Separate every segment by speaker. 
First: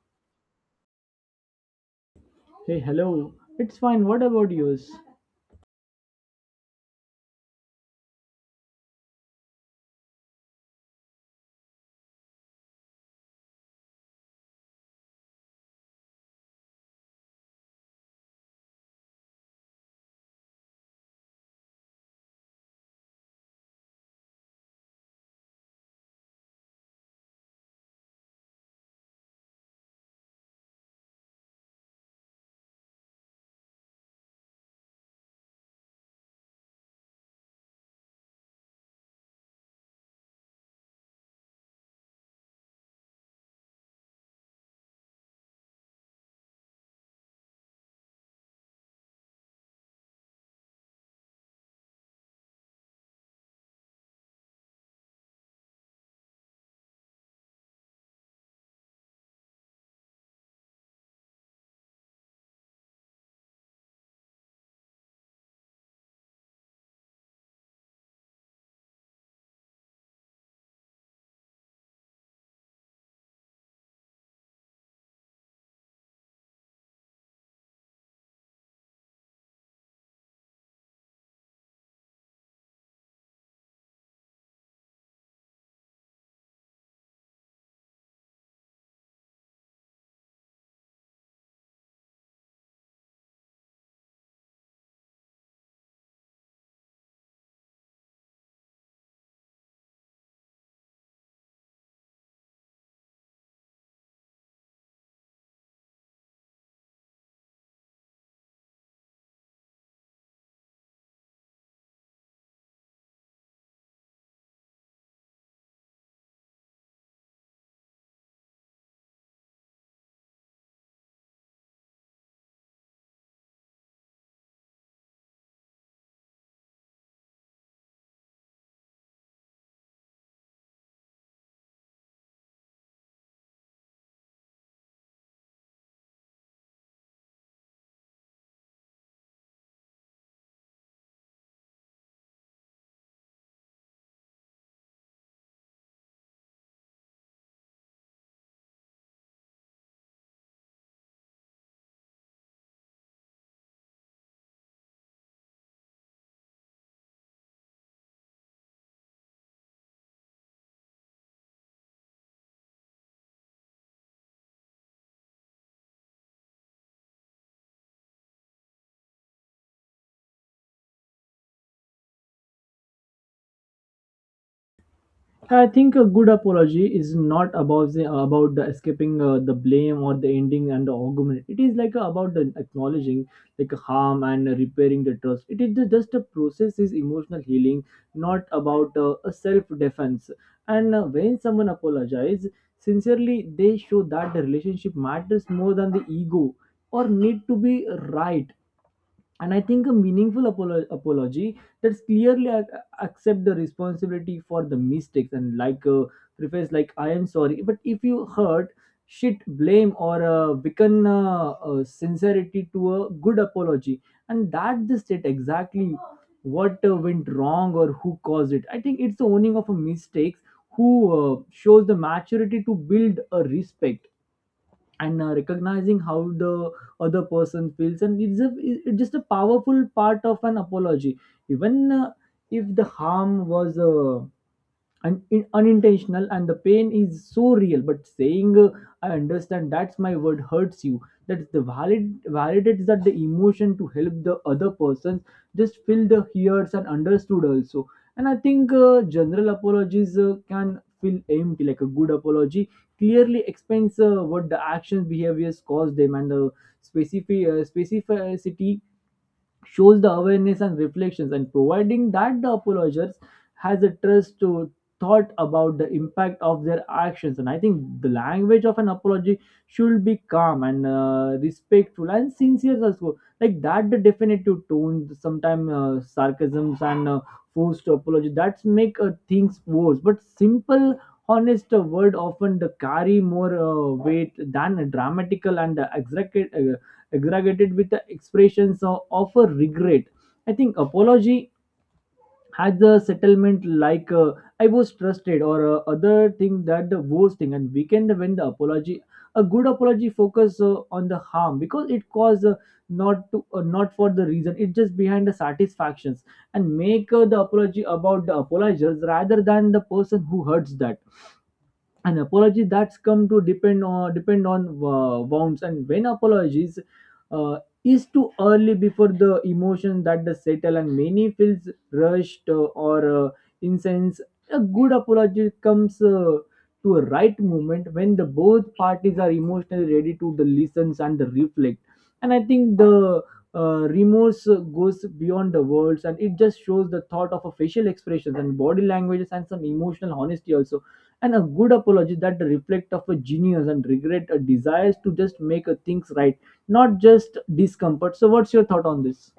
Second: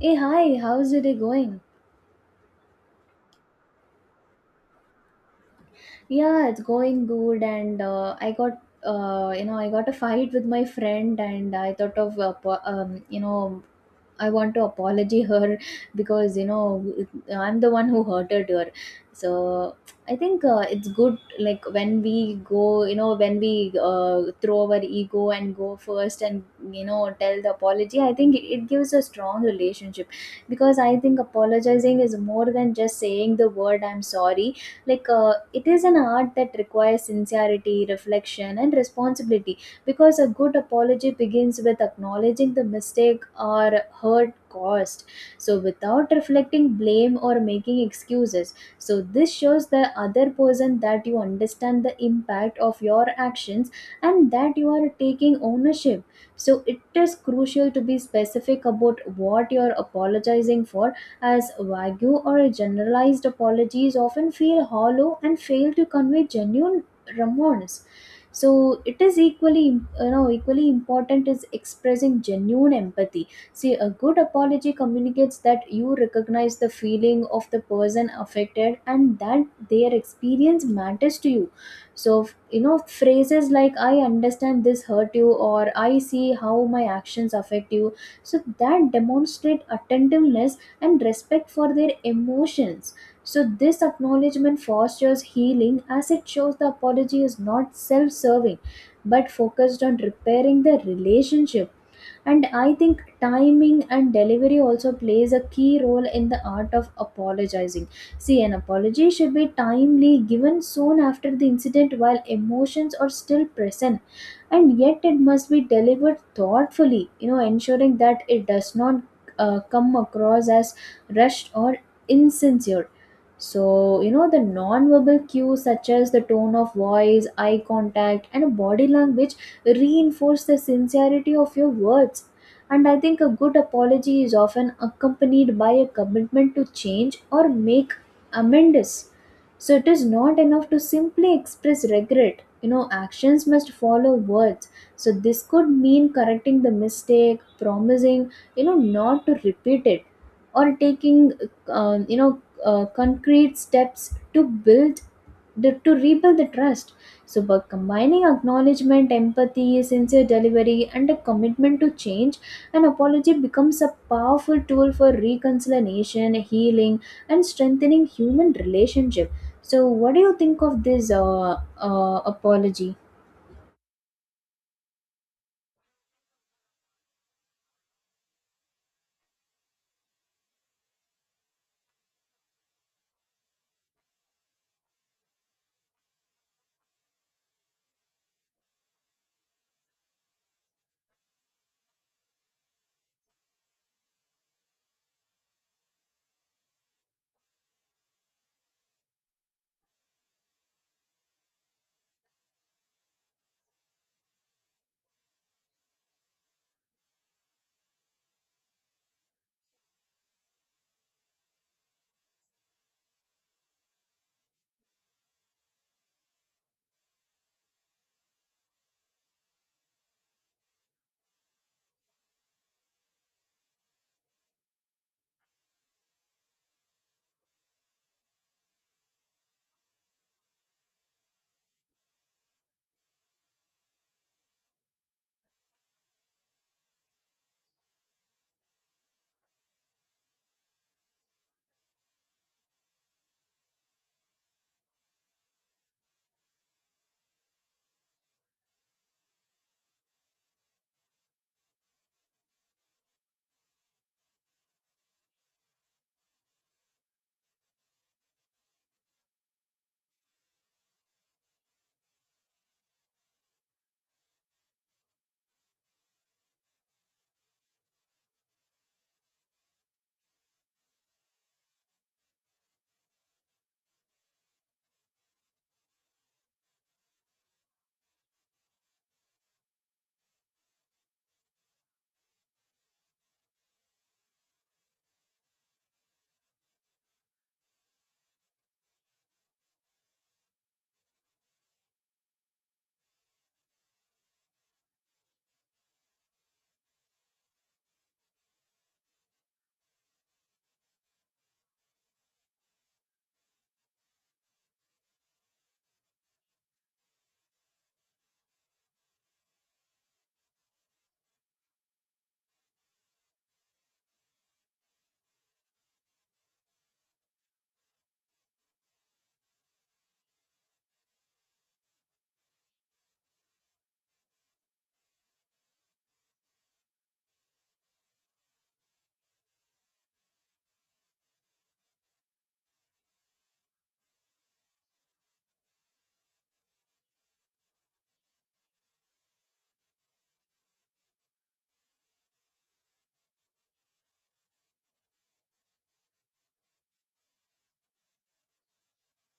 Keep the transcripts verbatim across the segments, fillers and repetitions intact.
Speaker 1: Hey, hi, how's your day going?
Speaker 2: Hey, hello. It's fine. What about yours?
Speaker 1: Yeah, it's going good, and uh, I got, uh, you know, I got a fight with my friend, and I thought of, uh, po- um, you know, I want to apology her because you know I'm the one who hurted her. So I think uh, it's good like when we go, you know, when we uh, throw our ego and go first and you know tell the apology. I think it, it gives a strong relationship, because I think apologizing is more than just saying the word I'm sorry. Like uh, it is an art that requires sincerity, reflection, and responsibility, because a good apology begins with acknowledging the mistake or hurt caused, so without reflecting blame or making excuses. So this shows the other person that you understand the impact of your actions and that you are taking ownership. So it is crucial to be specific about what you're apologizing for, as vague or generalized apologies often feel hollow and fail to convey genuine remorse. So it is equally you know equally important is expressing genuine empathy. See, a good apology communicates that you recognize the feeling of the person affected and that their experience matters to you. So f- you know phrases like I understand this hurt you or I see how my actions affect you, so that demonstrate attentiveness and respect for their emotions. So this acknowledgement fosters healing, as it shows the apology is not self serving but focused on repairing the relationship. And I think timing and delivery also plays a key role in the art of apologizing. See, an apology should be timely, given soon after the incident while emotions are still present, and yet it must be delivered thoughtfully, you know, ensuring that it does not uh, come across as rushed or insincere. So, you know, the non-verbal cues such as the tone of voice, eye contact, and body language reinforce the sincerity of your words. And I think a good apology is often accompanied by a commitment to change or make amends. So, it is not enough to simply express regret. You know, actions must follow words. So, this could mean correcting the mistake, promising, you know, not to repeat it, or taking um, you know uh, concrete steps to build the, to rebuild the trust. So, by combining acknowledgement, empathy, sincere delivery, and a commitment to change, an apology becomes a powerful tool for reconciliation, healing, and strengthening human relationship. So, what do you think of this uh, uh, apology?
Speaker 2: I think a good apology is not about the, about the escaping uh, the blame or the ending and the argument. It is like uh, about the acknowledging like harm and repairing the trust. It is ju- just a process is emotional healing, not about uh, a self defense. And uh, when someone apologizes sincerely, they show that the relationship matters more than the ego or need to be right. And I think a meaningful apolo- apology that's clearly ac- accept the responsibility for the mistakes and like a preface like I am sorry. But if you hurt, shit, blame or uh, weaken uh, uh, sincerity to a good apology, and that the state exactly what uh, went wrong or who caused it. I think it's the owning of a mistakes who uh, shows the maturity to build a respect and uh, recognizing how the other person feels and it's a it's just a powerful part of an apology even uh, if the harm was uh, and in, unintentional and the pain is so real but saying uh, I understand that's my word hurts you, that's the valid validates that the emotion to help the other person just feel the hears and understood also. And I think uh, general apologies uh, can feel empty like a good apology clearly explains uh, what the actions behaviors cause them and the specific uh, specificity shows the awareness and reflections and providing that the apologist has a trust to thought about the impact of their actions. And I think the language of an apology should be calm and uh, respectful and sincere also, like that the definitive tone sometimes uh, sarcasms and uh, forced apology that's make uh, things worse, but simple honest uh, word often the carry more uh, weight than a dramatical and uh, exaggerated with the expressions of, of a regret. I think apology has a settlement like uh, I was trusted or uh, other thing that the worst thing and we can when the apology a good apology focus uh, on the harm because it caused uh, not to uh, not for the reason it just behind the satisfactions and make uh, the apology about the apologizers rather than the person who hurts that an apology that's come to depend on depend on uh, wounds and when apologies uh, is too early before the emotion that the settle and many feels rushed uh, or uh, incense, a good apology comes uh, to a right moment when the both parties are emotionally ready to the listens and the reflect. And I think the uh, remorse uh, goes beyond the words and it just shows the thought of a facial expressions and body languages and some emotional honesty also. And a good apology that reflect of a genius and regret a desires to just make a things right, not just discomfort. So what's your thought on this?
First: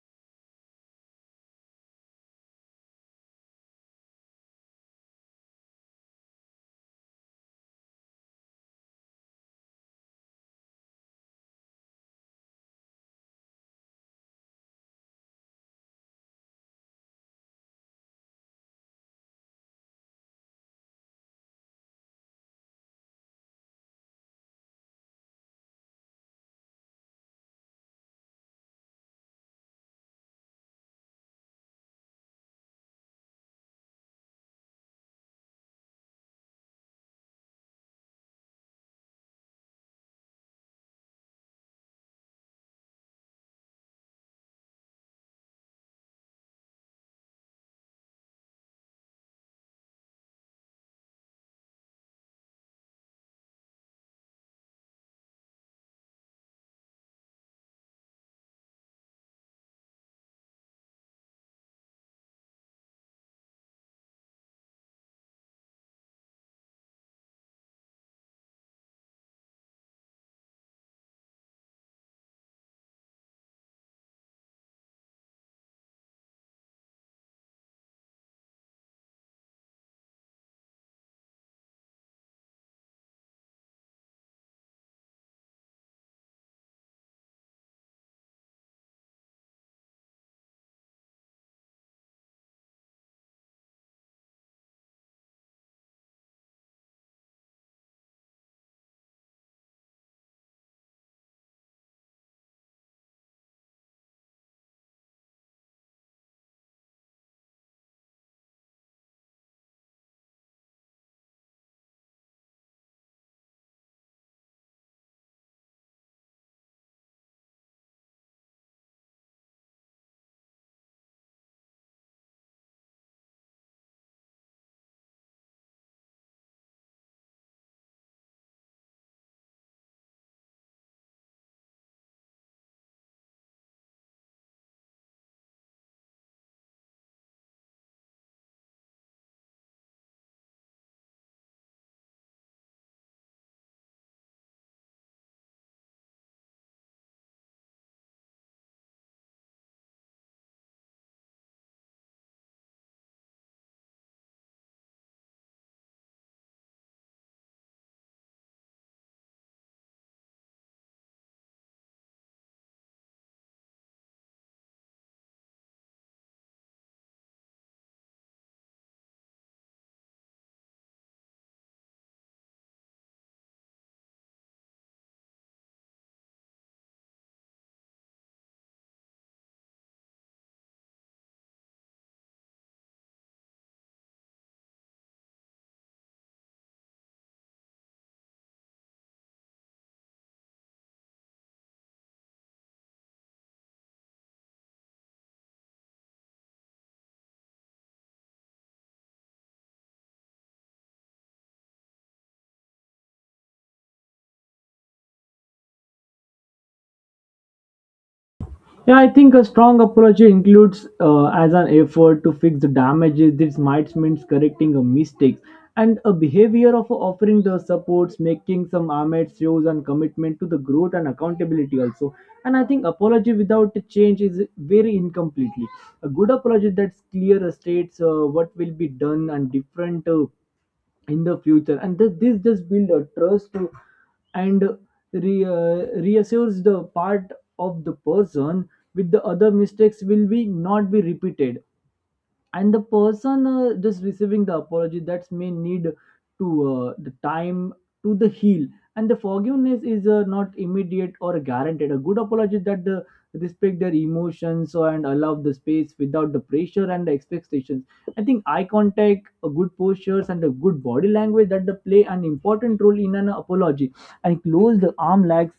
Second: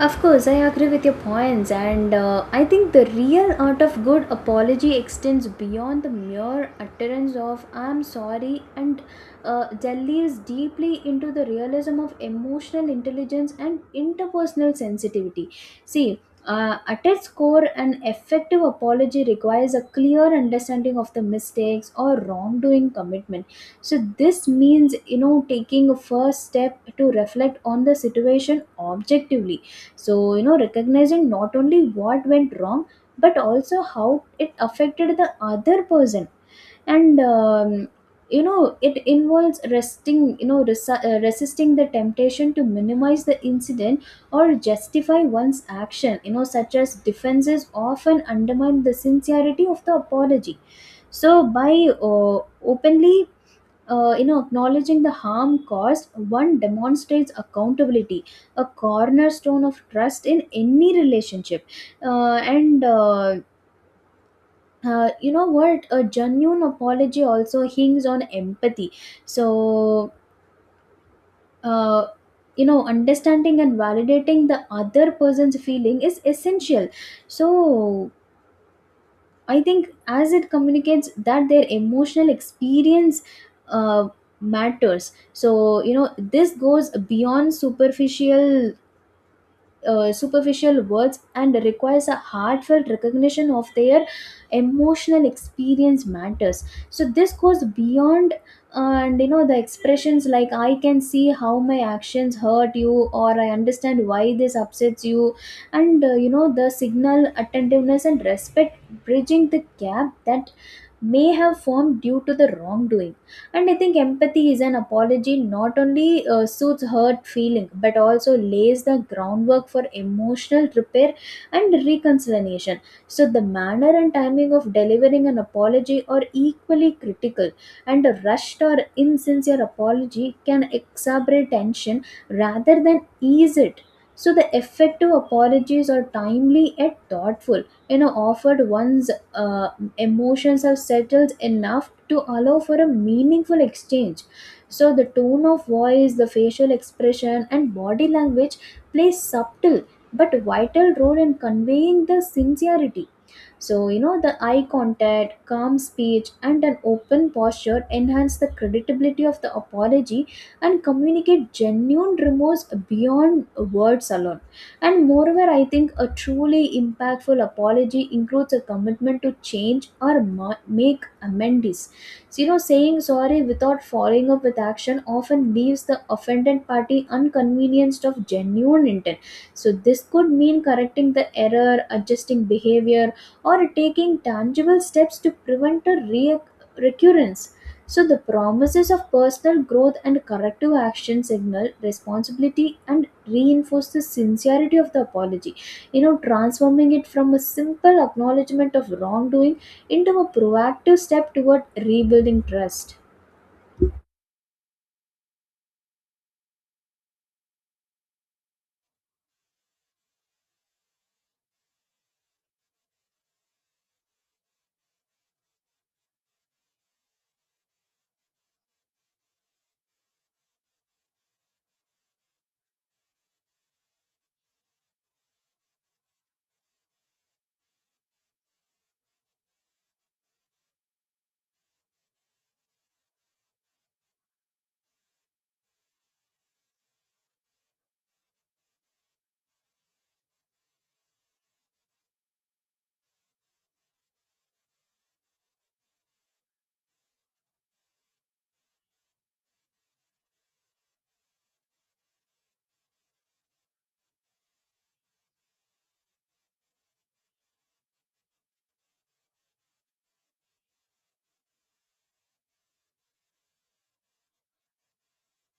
Speaker 1: Of course, I agree with your points, and uh, I think the real art of good apology extends beyond the mere utterance of "I'm sorry" and uh, delves deeply into the realism of emotional intelligence and interpersonal sensitivity. See. Uh, at its core, an effective apology requires a clear understanding of the mistakes or wrongdoing commitment. So, this means, you know, taking a first step to reflect on the situation objectively, so you know recognizing not only what went wrong, but also how it affected the other person. And um, you know it involves resting you know resi- uh, resisting the temptation to minimize the incident or justify one's action. You know such as defenses often undermine the sincerity of the apology. So by uh, openly uh, you know acknowledging the harm caused, one demonstrates accountability, a cornerstone of trust in any relationship. Uh, and uh, uh, You know what, a genuine apology also hinges on empathy. So uh, you know understanding and validating the other person's feeling is essential. So I think as it communicates that their emotional experience uh, matters. So you know this goes beyond superficial uh, superficial words and requires a heartfelt recognition of their emotional experience matters. So this goes beyond uh, and you know the expressions like I can see how my actions hurt you or I understand why this upsets you, and uh, you know the signal attentiveness and respect, bridging the gap that may have formed due to the wrongdoing. And I think empathy is an apology not only uh, suits hurt feeling but also lays the groundwork for emotional repair and reconciliation. So the manner and timing of delivering an apology are equally critical, and a rushed or insincere apology can exacerbate tension rather than ease it. So the effective apologies are timely yet thoughtful, you know offered once uh, emotions have settled enough to allow for a meaningful exchange. So, the tone of voice, the facial expression, and body language play subtle but vital role in conveying the sincerity. So, you know, the eye contact, calm speech, and an open posture enhance the credibility of the apology and communicate genuine remorse beyond words alone. And moreover, I think a truly impactful apology includes a commitment to change or ma- make amends. So, you know, saying sorry without following up with action often leaves the offended party inconvenienced of genuine intent. So, this could mean correcting the error, adjusting behavior, or taking tangible steps to prevent a re- recurrence. So, the promises of personal growth and corrective action signal responsibility and reinforce the sincerity of the apology, you know, transforming it from a simple acknowledgement of wrongdoing into a proactive step toward rebuilding trust.
Speaker 2: Yeah, I think a strong apology includes uh, as an effort to fix the damages. This might means correcting a mistake and a behavior of offering the supports, making some amends shows and commitment to the growth and accountability also. And I think apology without a change is very incompletely. A good apology that's clear states uh, what will be done and different uh, in the future, and th- this just build a trust to and re- uh, reassures the part of the person with the other mistakes will be not be repeated. And the person uh, just receiving the apology that may need to uh, the time to the heal, and the forgiveness is uh, not immediate or guaranteed. A good apology that the respect their emotions and allow the space without the pressure and the expectations. I think eye contact, a good postures and a good body language that they play an important role in an apology. And closed arm legs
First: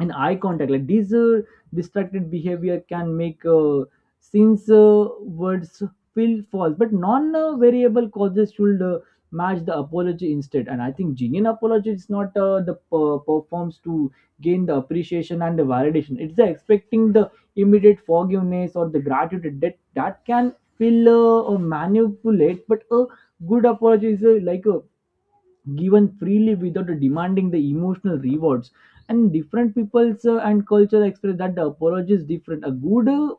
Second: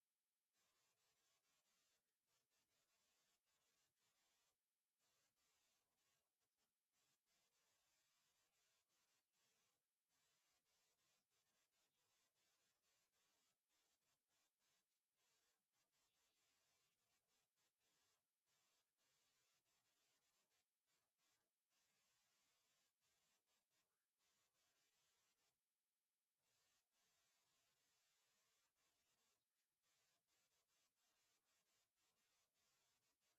Speaker 2: and eye contact like these uh, distracted behavior can make uh, since uh, words feel false, but non-variable causes should uh, match the apology instead. And I think genuine apology is not uh, the per- performs to gain the appreciation and the validation. It's the expecting the immediate forgiveness or the gratitude that that can feel uh, uh, manipulate, but a good apology is uh, like a given freely without demanding the emotional rewards. And different peoples uh, and culture express that the apology is different. A good uh,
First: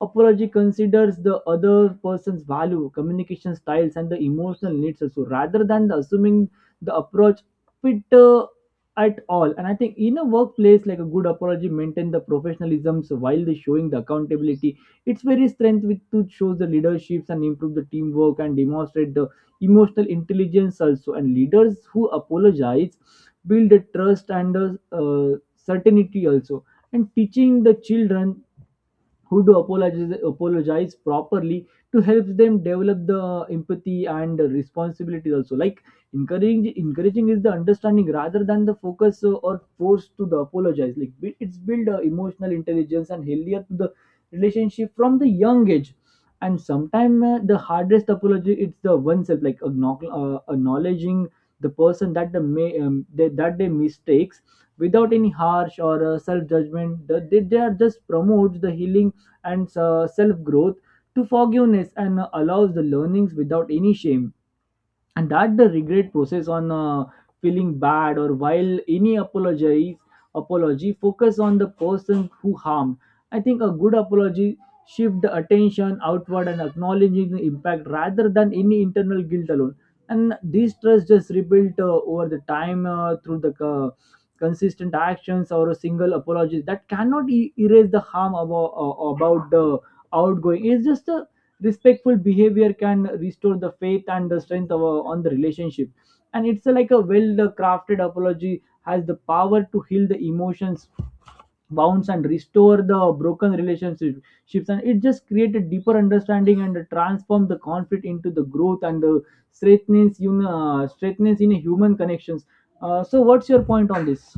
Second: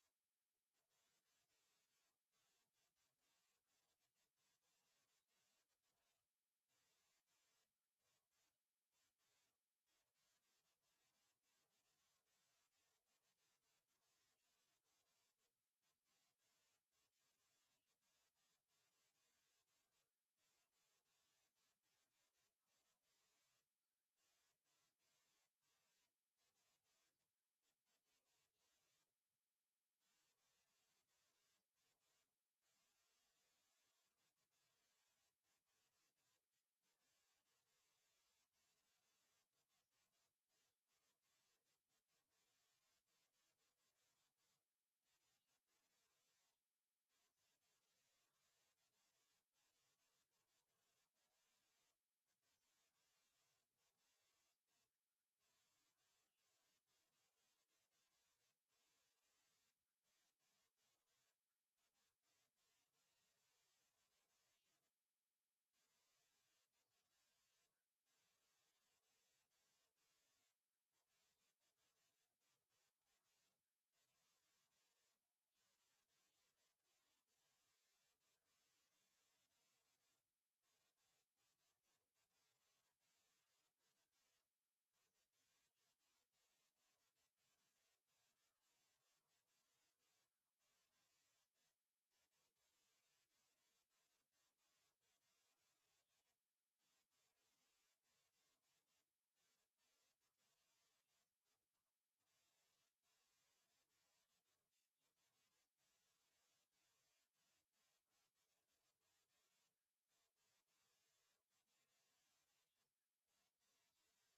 Speaker 2: apology considers the other person's value, communication styles, and the emotional needs also, rather than the assuming the approach fit uh, at all. And I think in a workplace, like a good apology, maintain the professionalisms while they showing the accountability. It's very strength with to shows the leaderships and improve the teamwork and demonstrate the emotional intelligence also. And leaders who apologize build the trust and uh, uh, certainty also. And teaching the children who do apologize apologize properly to help them develop the empathy and responsibility also, like encouraging encouraging is the understanding rather than the focus uh, or force to the apologize like bu- it's build uh, emotional intelligence and healthier to the relationship from the young age. And sometimes uh, the hardest apology it's the oneself like acknowl- uh, acknowledging the person that the may um, they, that they mistakes without any harsh or uh, self judgment. they, they are just promotes the healing and uh, self growth to forgiveness and uh, allows the learnings without any shame. And that the regret process on uh, feeling bad or while any apologize apology focus on the person who harmed. I think a good apology shift the attention outward and acknowledging the impact rather than any internal guilt alone. And this trust just rebuilt uh, over the time uh, through the co- consistent actions, or a single apology that cannot e- erase the harm about, about the outgoing. It's just a respectful behavior can restore the faith and the strength of, a- on the relationship. And it's a, like a well crafted apology has the power to heal the emotions wounds and restore the broken relationships, and it just create a deeper understanding and transform the conflict into the growth and the straightness in uh, straightness in human connections. Uh, so what's your point on this?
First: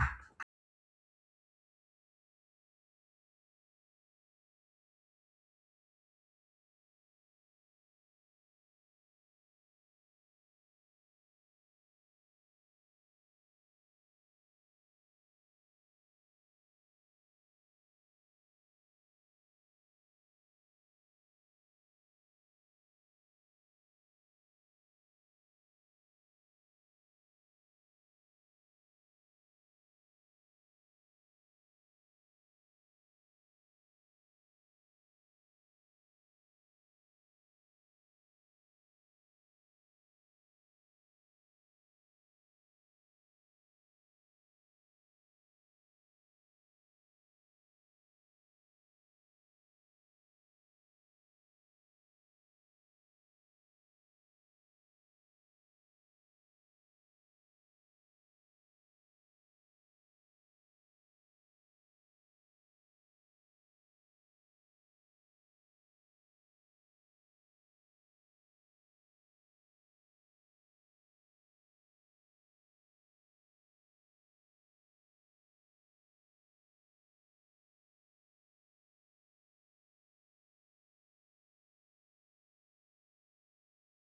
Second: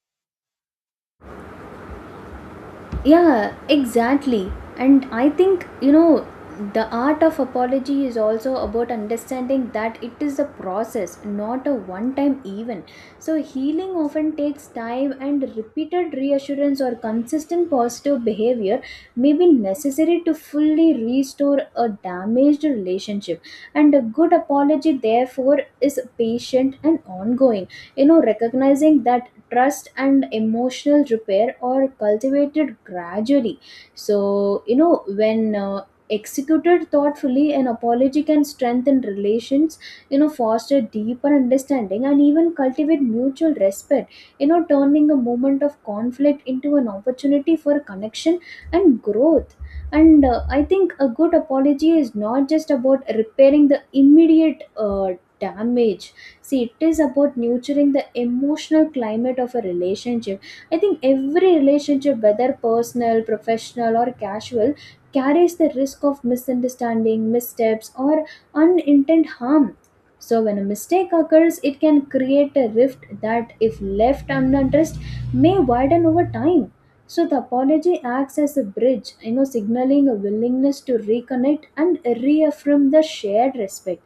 Speaker 1: Yeah, exactly. And I think, you know, the art of apology is also about understanding that it is a process, not a one time event. So, healing often takes time, and repeated reassurance or consistent positive behavior may be necessary to fully restore a damaged relationship. And a good apology, therefore, is patient and ongoing, you know, recognizing that trust and emotional repair are cultivated gradually. So you know when uh, executed thoughtfully, an apology can strengthen relations, you know foster deeper understanding and even cultivate mutual respect, you know turning a moment of conflict into an opportunity for connection and growth. And uh, I think a good apology is not just about repairing the immediate uh, damage. See, it is about nurturing the emotional climate of a relationship. I think every relationship, whether personal, professional, or casual, carries the risk of misunderstanding, missteps, or unintended harm. So, when a mistake occurs, it can create a rift that, if left unaddressed, may widen over time. So, the apology acts as a bridge, you know, signaling a willingness to reconnect and reaffirm the shared respect.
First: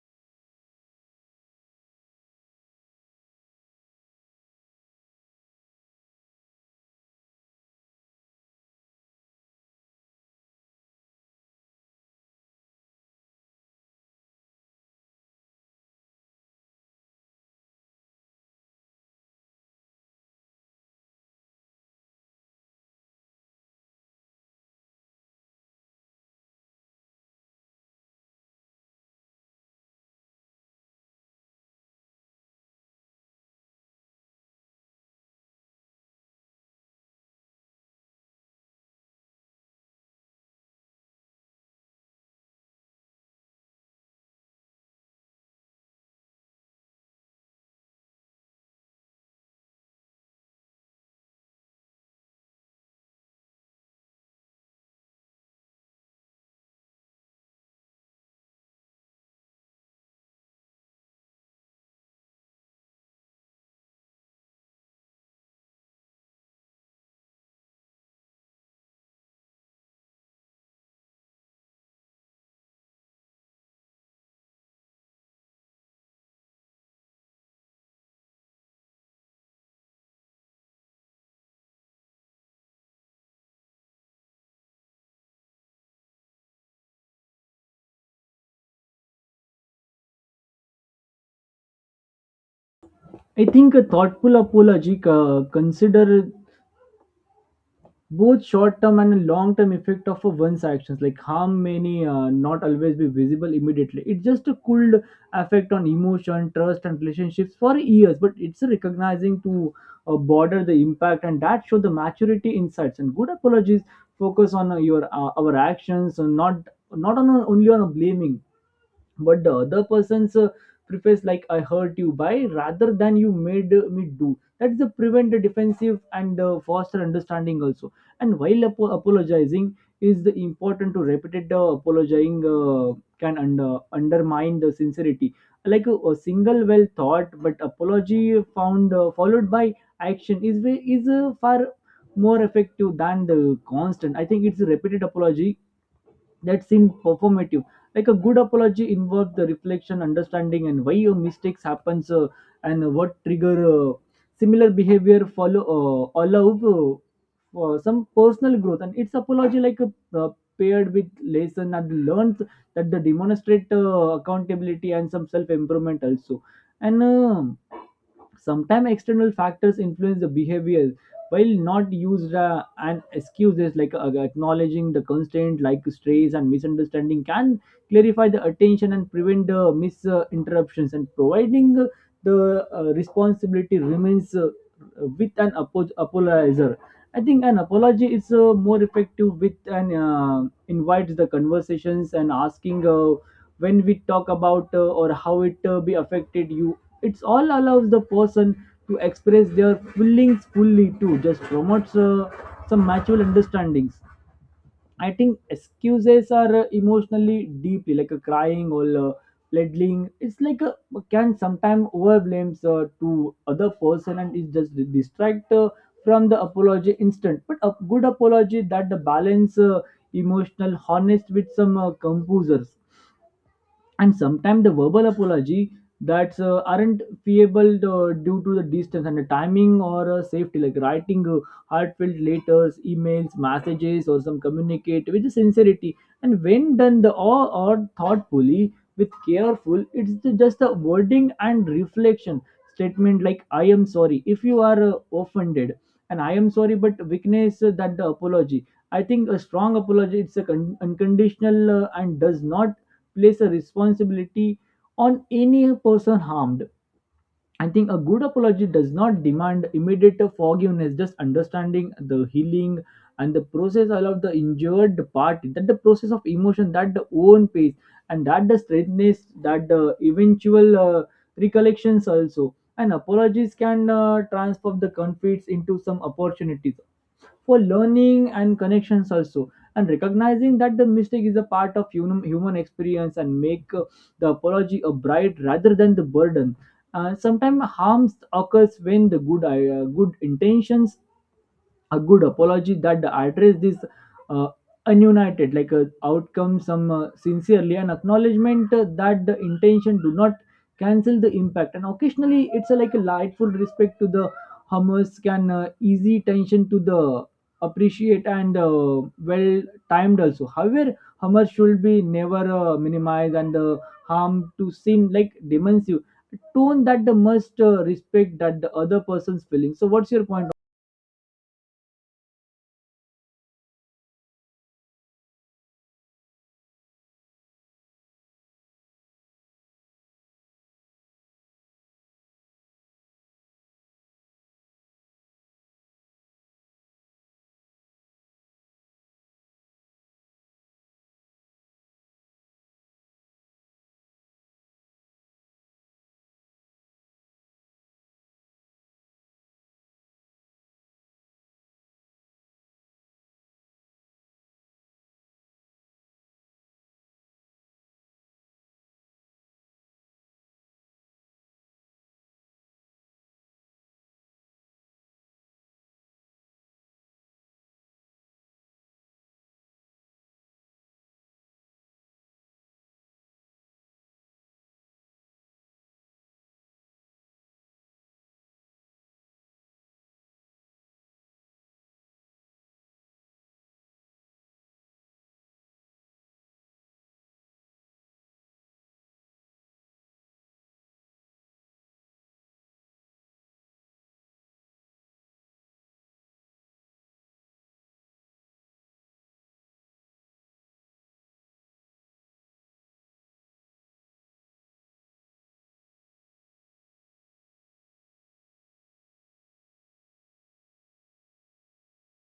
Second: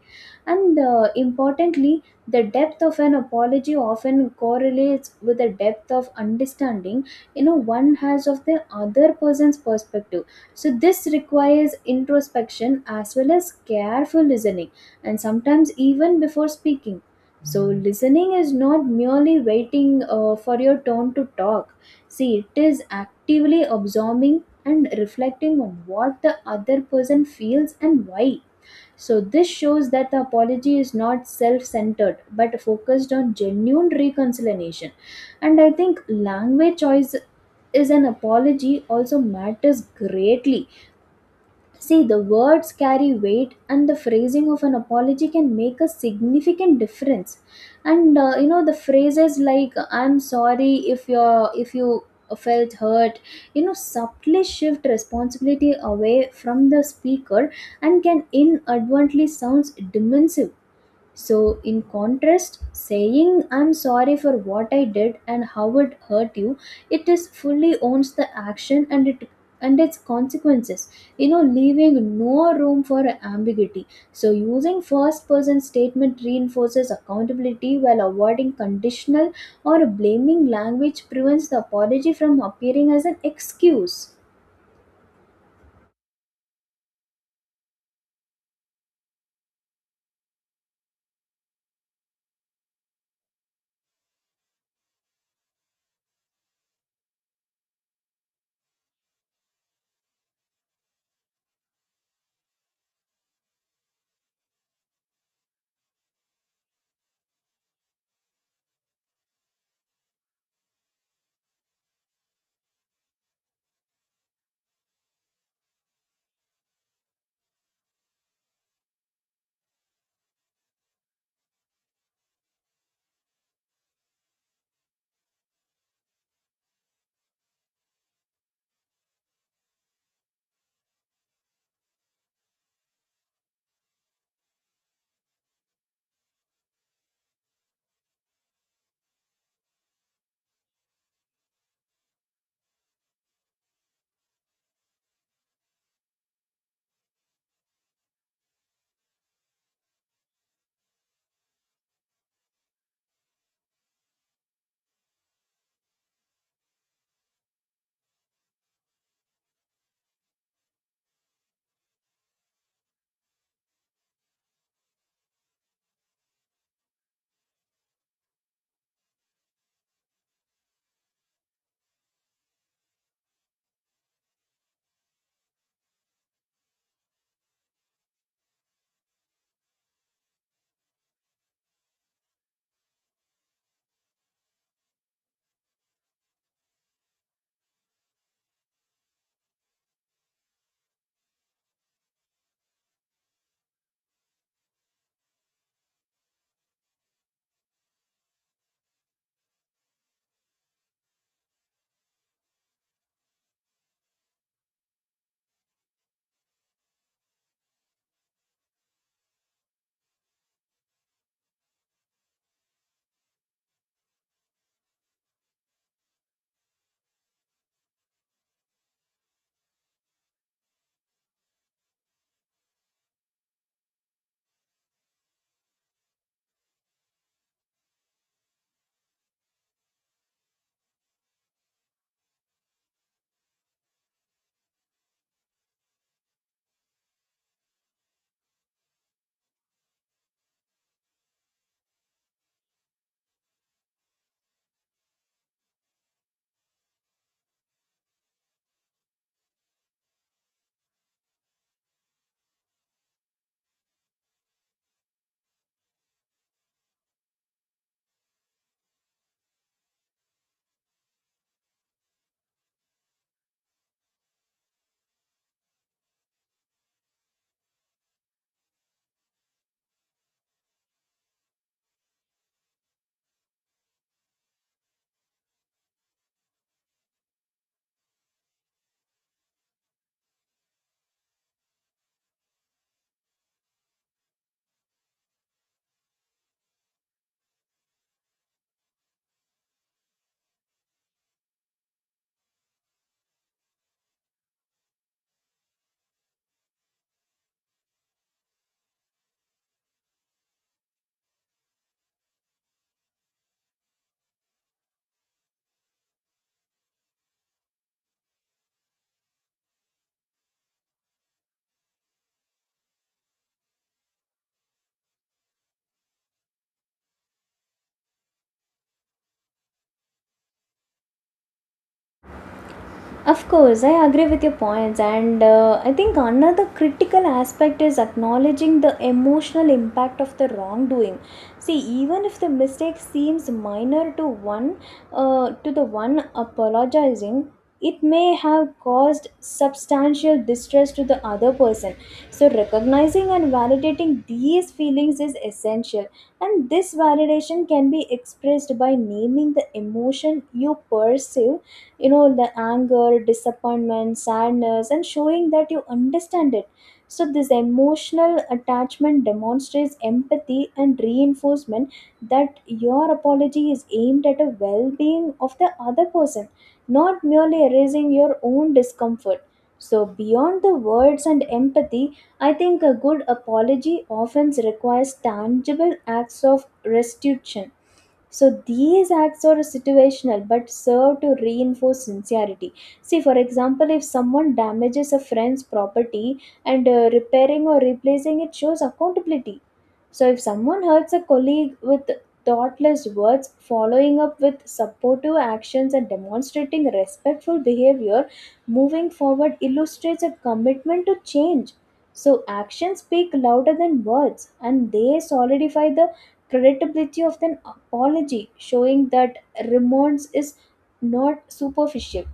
Speaker 1: And uh, importantly, the depth of an apology often correlates with the depth of understanding, you know one has of the other person's perspective. So this requires introspection as well as careful listening, and sometimes even before speaking. So listening is not merely waiting uh, for your turn to talk. See, it is actively absorbing and reflecting on what the other person feels and why. So, this shows that the apology is not self centered but focused on genuine reconciliation. And I think language choice is an apology also matters greatly. See, the words carry weight, and the phrasing of an apology can make a significant difference. And uh, you know, the phrases like "I'm sorry if you're if you felt hurt," you know, subtly shift responsibility away from the speaker and can inadvertently sounds dismissive. So, in contrast, saying I'm sorry for what I did and how it hurt you, it is fully owns the action and it and its consequences, you know leaving no room for ambiguity. So using first person statement reinforces accountability, while avoiding conditional or blaming language prevents the apology from appearing as an excuse.
Speaker 2: I think a thoughtful apology uh, consider both short-term and long-term effect of a one's actions, like harm many uh, not always be visible immediately. It just a cooled effect on emotion trust and relationships for years, but it's a recognizing to uh, border the impact, and that show the maturity insights. And good apologies focus on uh, your uh, our actions and not not on only on blaming, but the other person's uh, preface like I hurt you by rather than you made me do, that's the prevent the defensive and uh, foster understanding also. And while apo- apologizing is the important to repeated uh, apologizing uh, can under, undermine the sincerity. Like a, a single well thought but apology found uh, followed by action is way is uh, far more effective than the constant. I think it's a repeated apology that seemed performative, like a good apology involves the reflection understanding and why your mistakes happens uh, and what trigger uh, similar behavior follow uh, allow uh, for some personal growth. And it's apology like a uh, paired with lesson and learns that the demonstrate uh, accountability and some self improvement also. And um, sometimes external factors influence the behavior while not used uh, an excuses like uh, acknowledging the constraint like strays and misunderstanding can clarify the attention and prevent the misinterruptions, and providing uh, the uh, responsibility remains uh, with an apo- apologizer. I think an apology is uh, more effective with an uh, invites the conversations and asking uh, when we talk about uh, or how it uh, be affected you. It's all allows the person to express their feelings fully too, just promotes uh, some mutual understandings. I think excuses are uh, emotionally deeply like a crying or uh, pleading. It's like a can sometimes overblames uh, to other person, and it just distract uh, from the apology instant. But a good apology that the balance uh, emotional honest with some uh, composers. And sometimes the verbal apology that's uh, aren't feasible uh, due to the distance and the timing or uh, safety, like writing uh, heartfelt letters, emails, messages, or some communicate with sincerity. And when done the all or thoughtfully with careful, it's the- just a wording and reflection statement like I am sorry if you are uh, offended, and I am sorry but weakness uh, that the apology. I think a strong apology it's a con- unconditional uh, and does not place a responsibility on any person harmed. I think a good apology does not demand immediate forgiveness, just understanding the healing and the process allow the injured party that the process of emotion, that the own pace, and that the straightness, that the eventual uh, recollections also. And apologies can uh, transform the conflicts into some opportunities for learning and connections also, and recognizing that the mistake is a part of human human experience and make uh, the apology a bright rather than the burden. Uh, sometimes harms occurs when the good i- uh, good intentions a good apology that address this uh, ununited like uh, outcome some uh, sincerely and acknowledgement uh, that the intention do not cancel the impact, and occasionally it's a, like a lightful respect to the hummers can uh, easy tension to the appreciate and uh, well timed also. However, hummers should be never uh, minimized and uh, harm to seem like demonsive tone that the must uh, respect that the other person's feeling. So what's your point?
Speaker 1: Of course, I agree with your points, and uh, I think another critical aspect is acknowledging the emotional impact of the wrongdoing. See, even if the mistake seems minor to one, uh, to the one apologizing, it may have caused substantial distress to the other person. So, recognizing and validating these feelings is essential, and this validation can be expressed by naming the emotion you perceive, you know the anger, disappointment, sadness, and showing that you understand it. So this emotional attachment demonstrates empathy and reinforcement that your apology is aimed at a well-being of the other person, not merely erasing your own discomfort. So beyond the words and empathy, I think a good apology often requires tangible acts of restitution. So these acts are situational but serve to reinforce sincerity. See, for example, if someone damages a friend's property, and uh, repairing or replacing it shows accountability. So if someone hurts a colleague with thoughtless words, following up with supportive actions and demonstrating respectful behavior moving forward illustrates a commitment to change. So actions speak louder than words, and they solidify the credibility of an apology, showing that remorse is not superficial.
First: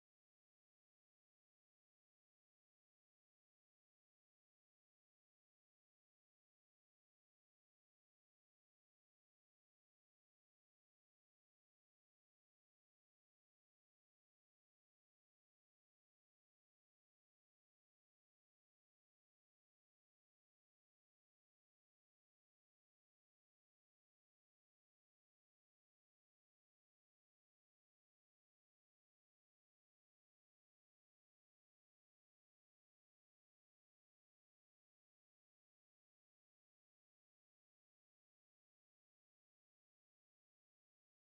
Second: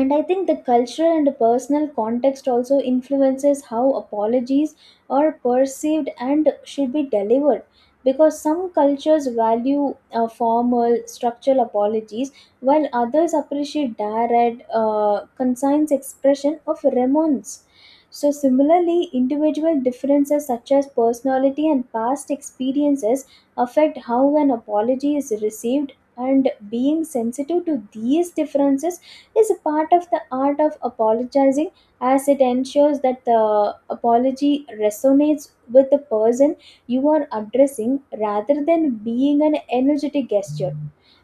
Speaker 1: And I think the cultural and personal context also influences how apologies are perceived and should be delivered, because some cultures value uh, formal structural apologies, while others appreciate direct, uh, concise expression of remorse. So similarly, individual differences such as personality and past experiences affect how an apology is received, and being sensitive to these differences is a part of the art of apologizing, as it ensures that the apology resonates with the person you are addressing, rather than being an energetic gesture.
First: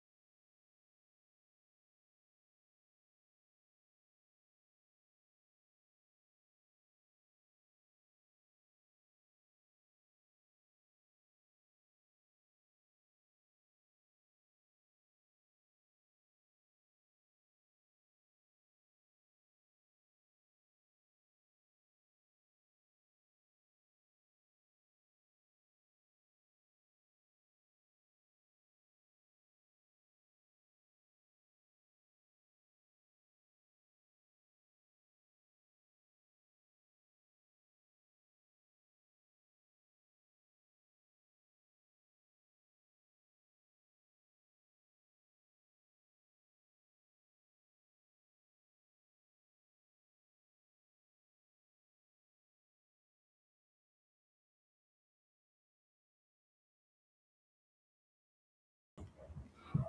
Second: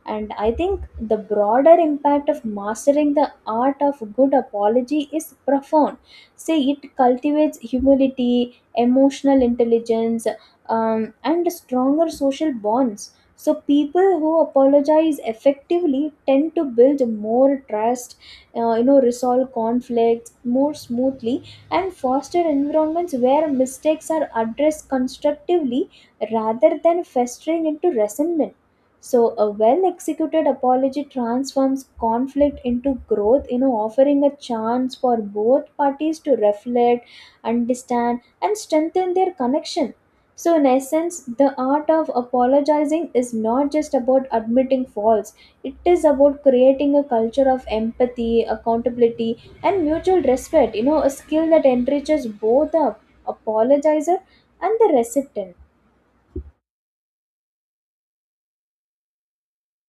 Speaker 1: And I think the broader impact of mastering the art of good apology is profound. Say it cultivates humility, emotional intelligence, um, and stronger social bonds. So people who apologize effectively tend to build more trust, uh, you know, resolve conflicts more smoothly, and foster environments where mistakes are addressed constructively rather than festering into resentment. So a well-executed apology transforms conflict into growth, you know, offering a chance for both parties to reflect, understand, and strengthen their connection. So, in essence, the art of apologizing is not just about admitting faults, it is about creating a culture of empathy, accountability, and mutual respect. You know, a skill that enriches both the apologizer and the recipient.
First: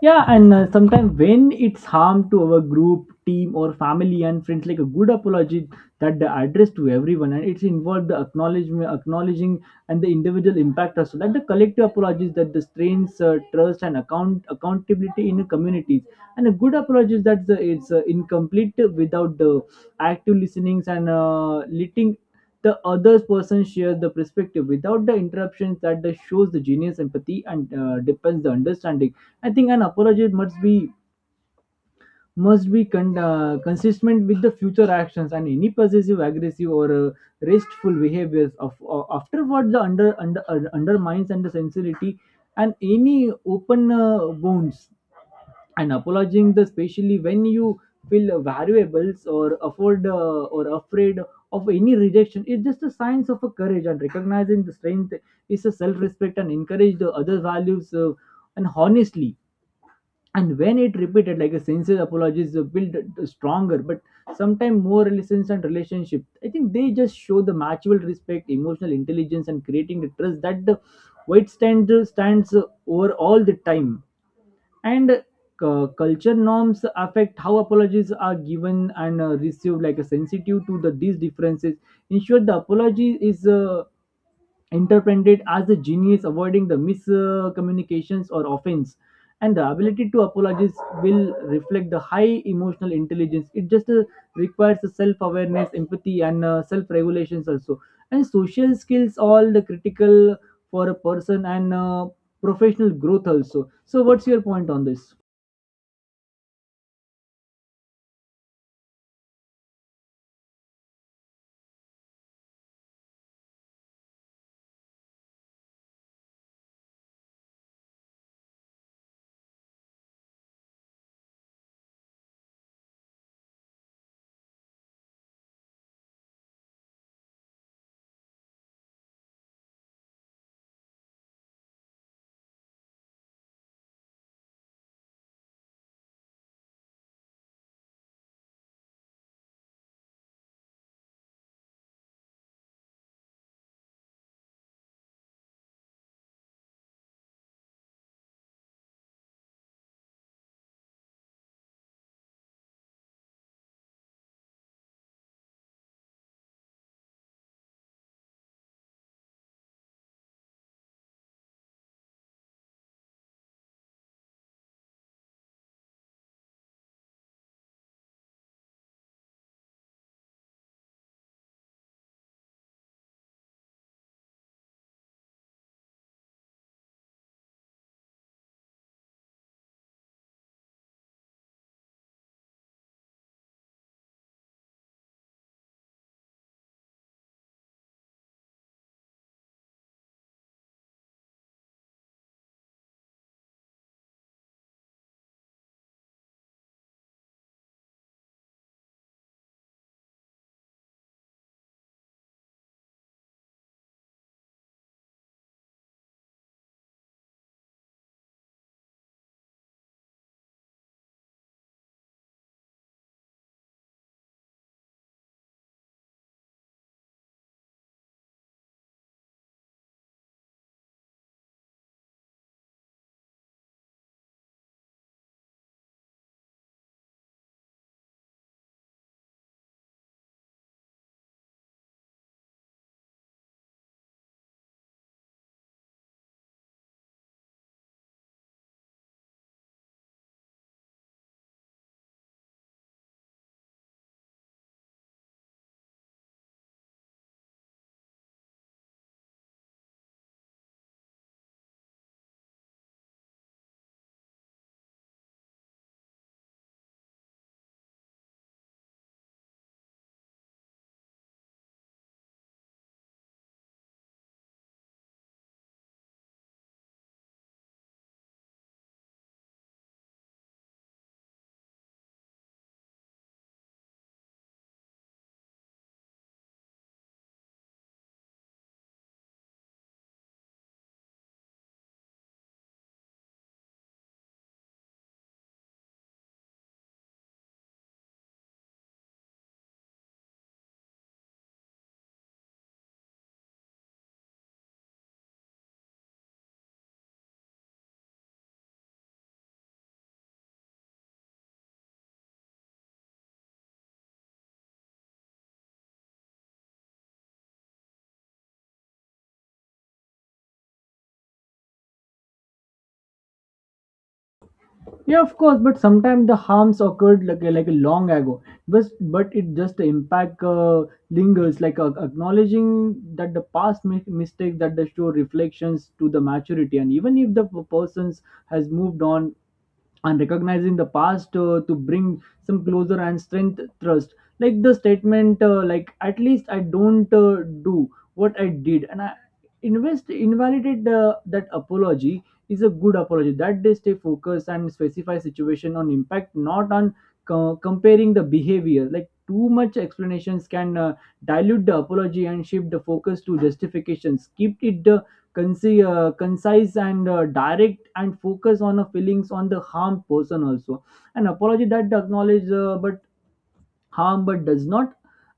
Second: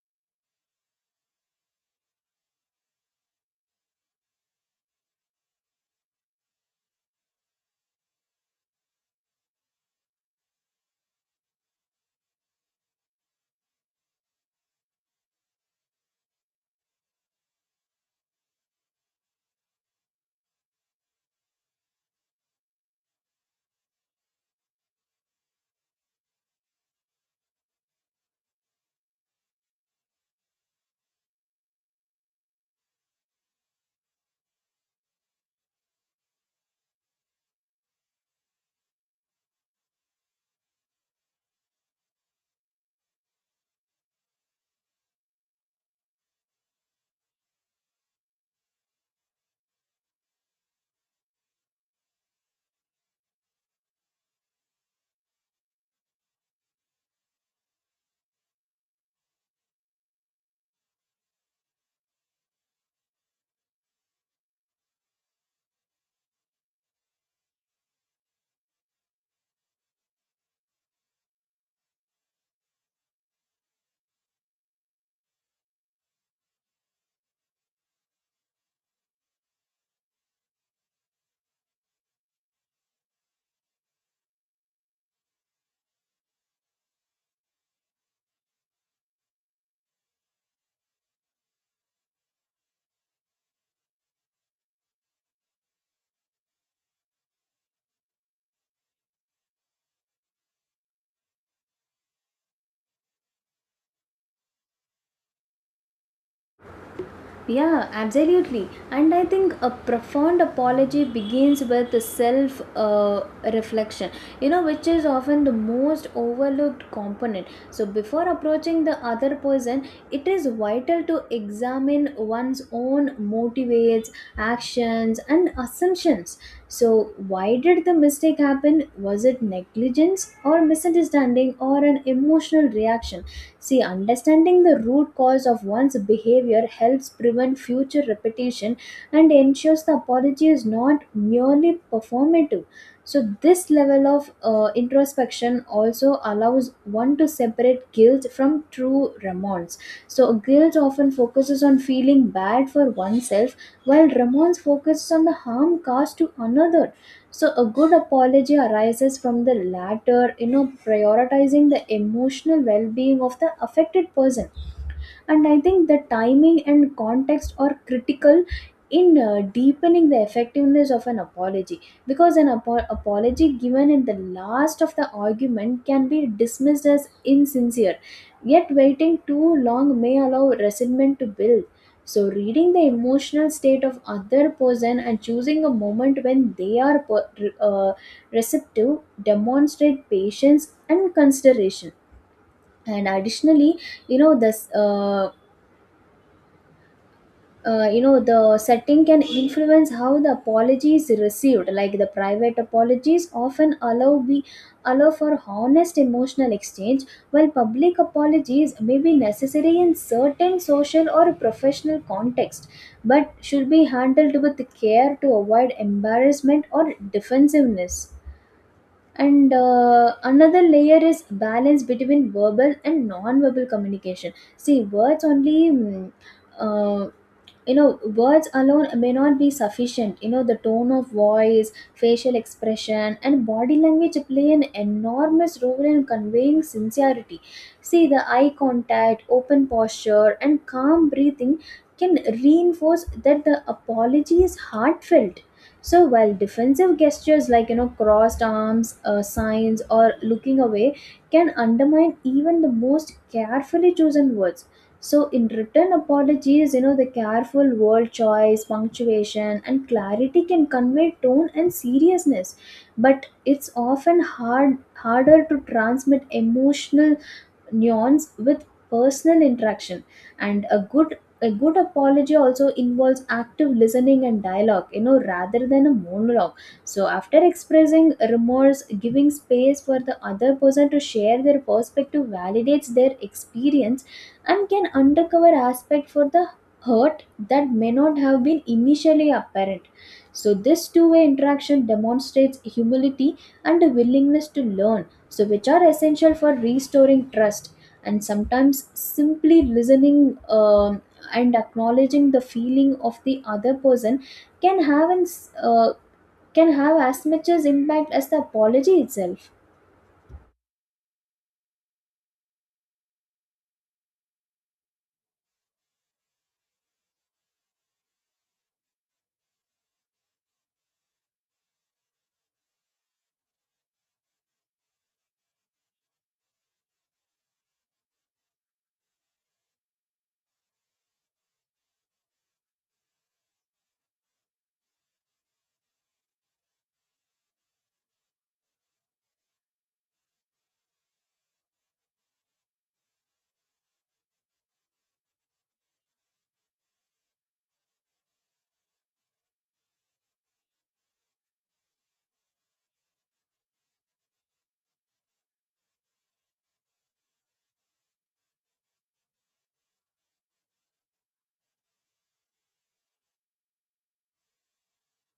Speaker 2: Yeah, and uh, sometimes when it's harm to our group, team, or family and friends, like a good apology that they address to everyone, and it's involved the acknowledgement, acknowledging, and the individual impact also. Like the collective apologies that the strains uh, trust and account accountability in a communities, and a good apology that the, it's uh, incomplete without the active listenings and uh, letting the other person shares the perspective without the interruptions that the shows the genius empathy and uh, depends the understanding. I think an apology must be must be con- uh, consistent with the future actions, and any possessive, aggressive, or uh, restful behaviors of uh, afterward the under under uh, undermines and the sincerity and any open uh, wounds, and apologizing the especially when you feel valuables or afford uh, or afraid of any rejection is just a signs of a courage, and recognizing the strength is a self-respect and encourage the other values uh, and honestly. And when it repeated like a sincere apologies uh, build a stronger but sometimes more relations and relationship, I think they just show the mutual respect, emotional intelligence, and creating the trust that the white stand stands uh, over all the time. And uh, culture norms affect how apologies are given and uh, received, like a sensitive to the these differences ensure the apology is uh, interpreted as a genius, avoiding the miscommunications or offense. And the ability to apologize will reflect the high emotional intelligence. It just uh, requires self awareness, empathy, and uh, self regulations also. And social skills, all the critical for a person and uh, professional growth also. So, what's your point on this?
Speaker 1: Yeah, absolutely. And I think a profound apology begins with self uh, reflection, you know, which is often the most overlooked component. So, before approaching the other person, it is vital to examine one's own motivates, actions, and assumptions. So, why did the mistake happen? Was it negligence or misunderstanding or an emotional reaction? See, understanding the root cause of one's behavior helps prevent future repetition and ensures the apology is not merely performative. So, this level of uh, introspection also allows one to separate guilt from true remorse. So, guilt often focuses on feeling bad for oneself, while remorse focuses on the harm caused to another. So a good apology arises from the latter, you know, prioritizing the emotional well-being of the affected person. And I think the timing and context are critical in uh, deepening the effectiveness of an apology, because an apo- apology given in the last of the argument can be dismissed as insincere, yet waiting too long may allow resentment to build. So reading the emotional state of other person and choosing a moment when they are per- uh, receptive demonstrate patience and consideration. And additionally, you know, this uh, uh, you know, the setting can influence how the apology is received, like the private apologies often allow be allow for honest emotional exchange, while public apologies may be necessary in certain social or professional context, but should be handled with care to avoid embarrassment or defensiveness. And uh, another layer is balance between verbal and non-verbal communication. See, words only mm, uh, you know, words alone may not be sufficient. You know, the tone of voice, facial expression, and body language play an enormous role in conveying sincerity. See, the eye contact, open posture, and calm breathing can reinforce that the apology is heartfelt. So while defensive gestures like, you know, crossed arms, uh, signs, or looking away can undermine even the most carefully chosen words. So in written apologies, you know, the careful word choice, punctuation, and clarity can convey tone and seriousness, but it's often hard harder to transmit emotional nuance with personal interaction. And a good a good apology also involves active listening and dialogue, you know, rather than a monologue. So after expressing remorse, giving space for the other person to share their perspective validates their experience and can uncover aspect for the hurt that may not have been initially apparent. So, this two way interaction demonstrates humility and a willingness to learn, so which are essential for restoring trust. And sometimes simply listening, um, and acknowledging the feeling of the other person can have an, s- uh, can have as much as impact as the apology itself.
Speaker 2: Yeah, of course, but sometimes the harms occurred like like long ago. But but it just the impact uh, lingers. Like uh, acknowledging that the past mi- mistake that the show reflections to the maturity, and even if the p- persons has moved on and recognizing the past uh, to bring some closer and strength trust, like the statement uh, like at least I don't uh, do what I did, and I invest invalidate the, that apology is a good apology that they stay focused and specify situation on impact, not on co- comparing the behavior. Like too much explanations can uh, dilute the apology and shift the focus to justifications. Keep it uh, conci- uh, concise and uh, direct and focus on the feelings on the harmed person also. And apology that acknowledge uh, but harm but does not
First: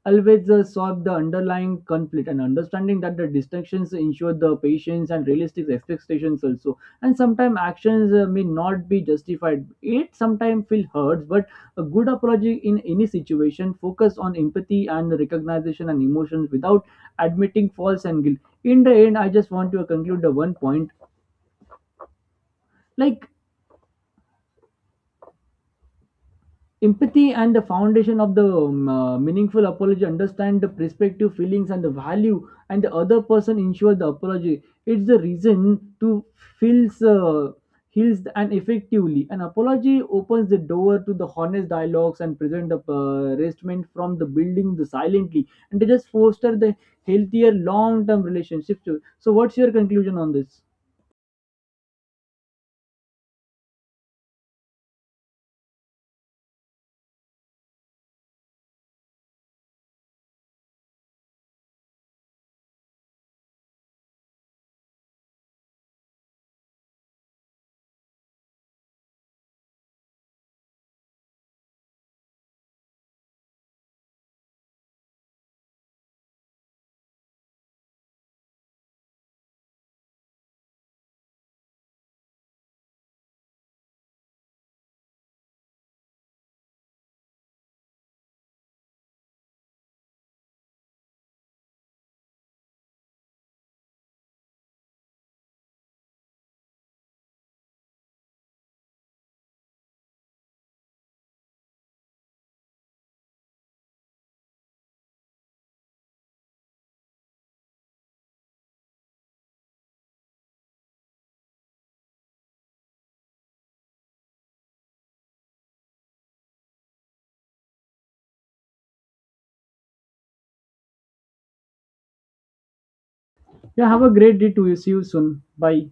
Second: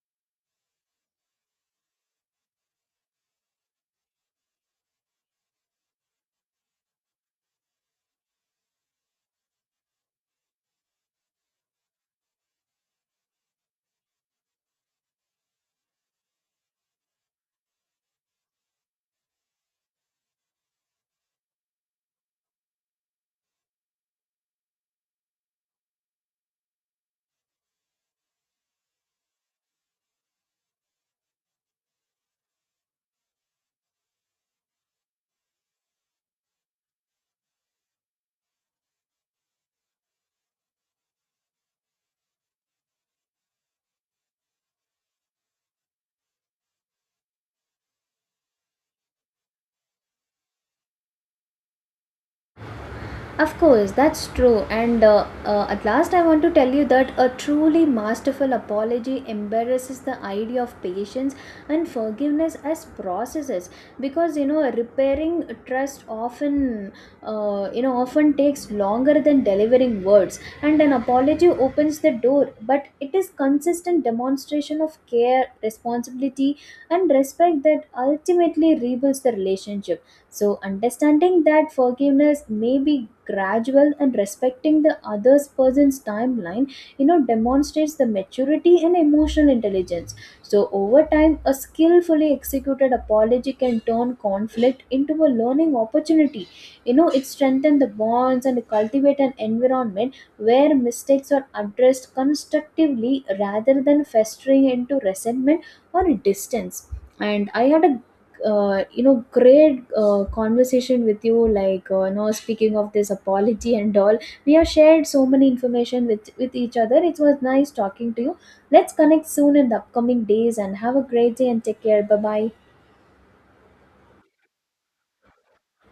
Speaker 2: always uh, solve the underlying conflict, and understanding that the distinctions ensure the patience and realistic expectations also. And sometimes actions uh, may not be justified, it sometimes feel hurts, but a good apology in any situation focus on empathy and recognition and emotions without admitting faults and guilt. In the end I just want to conclude the one point, like empathy and the foundation of the um, uh, meaningful apology. Understand the perspective, feelings, and the value, and the other person ensure the apology. It's the reason to feels uh, heals and effectively. An apology opens the door to the honest dialogues and present the uh, restatement from the building the silently, and they just foster the healthier long-term relationships. So, what's your conclusion on this?
Speaker 1: Of course, that's true. And uh, uh, at last, I want to tell you that a truly masterful apology embarrasses the idea of patience and forgiveness as processes, because, you know, repairing trust often, uh, you know, often takes longer than delivering words. And an apology opens the door, but it is consistent demonstration of care, responsibility, and respect that ultimately rebuilds the relationship. So, understanding that forgiveness may be gradual and respecting the other person's timeline, you know, demonstrates the maturity and emotional intelligence. So, over time, a skillfully executed apology can turn conflict into a learning opportunity. You know, it strengthens the bonds and cultivate an environment where mistakes are addressed constructively rather than festering into resentment or distance. And I had a uh, you know, great uh, conversation with you, like, uh, you know, speaking of this apology and all, we have shared so many information with with each other. It was nice talking to you. Let's connect soon in the upcoming days, and have a great day and take care. Bye bye.
Speaker 2: Yeah, have a great day to you. See you soon. Bye.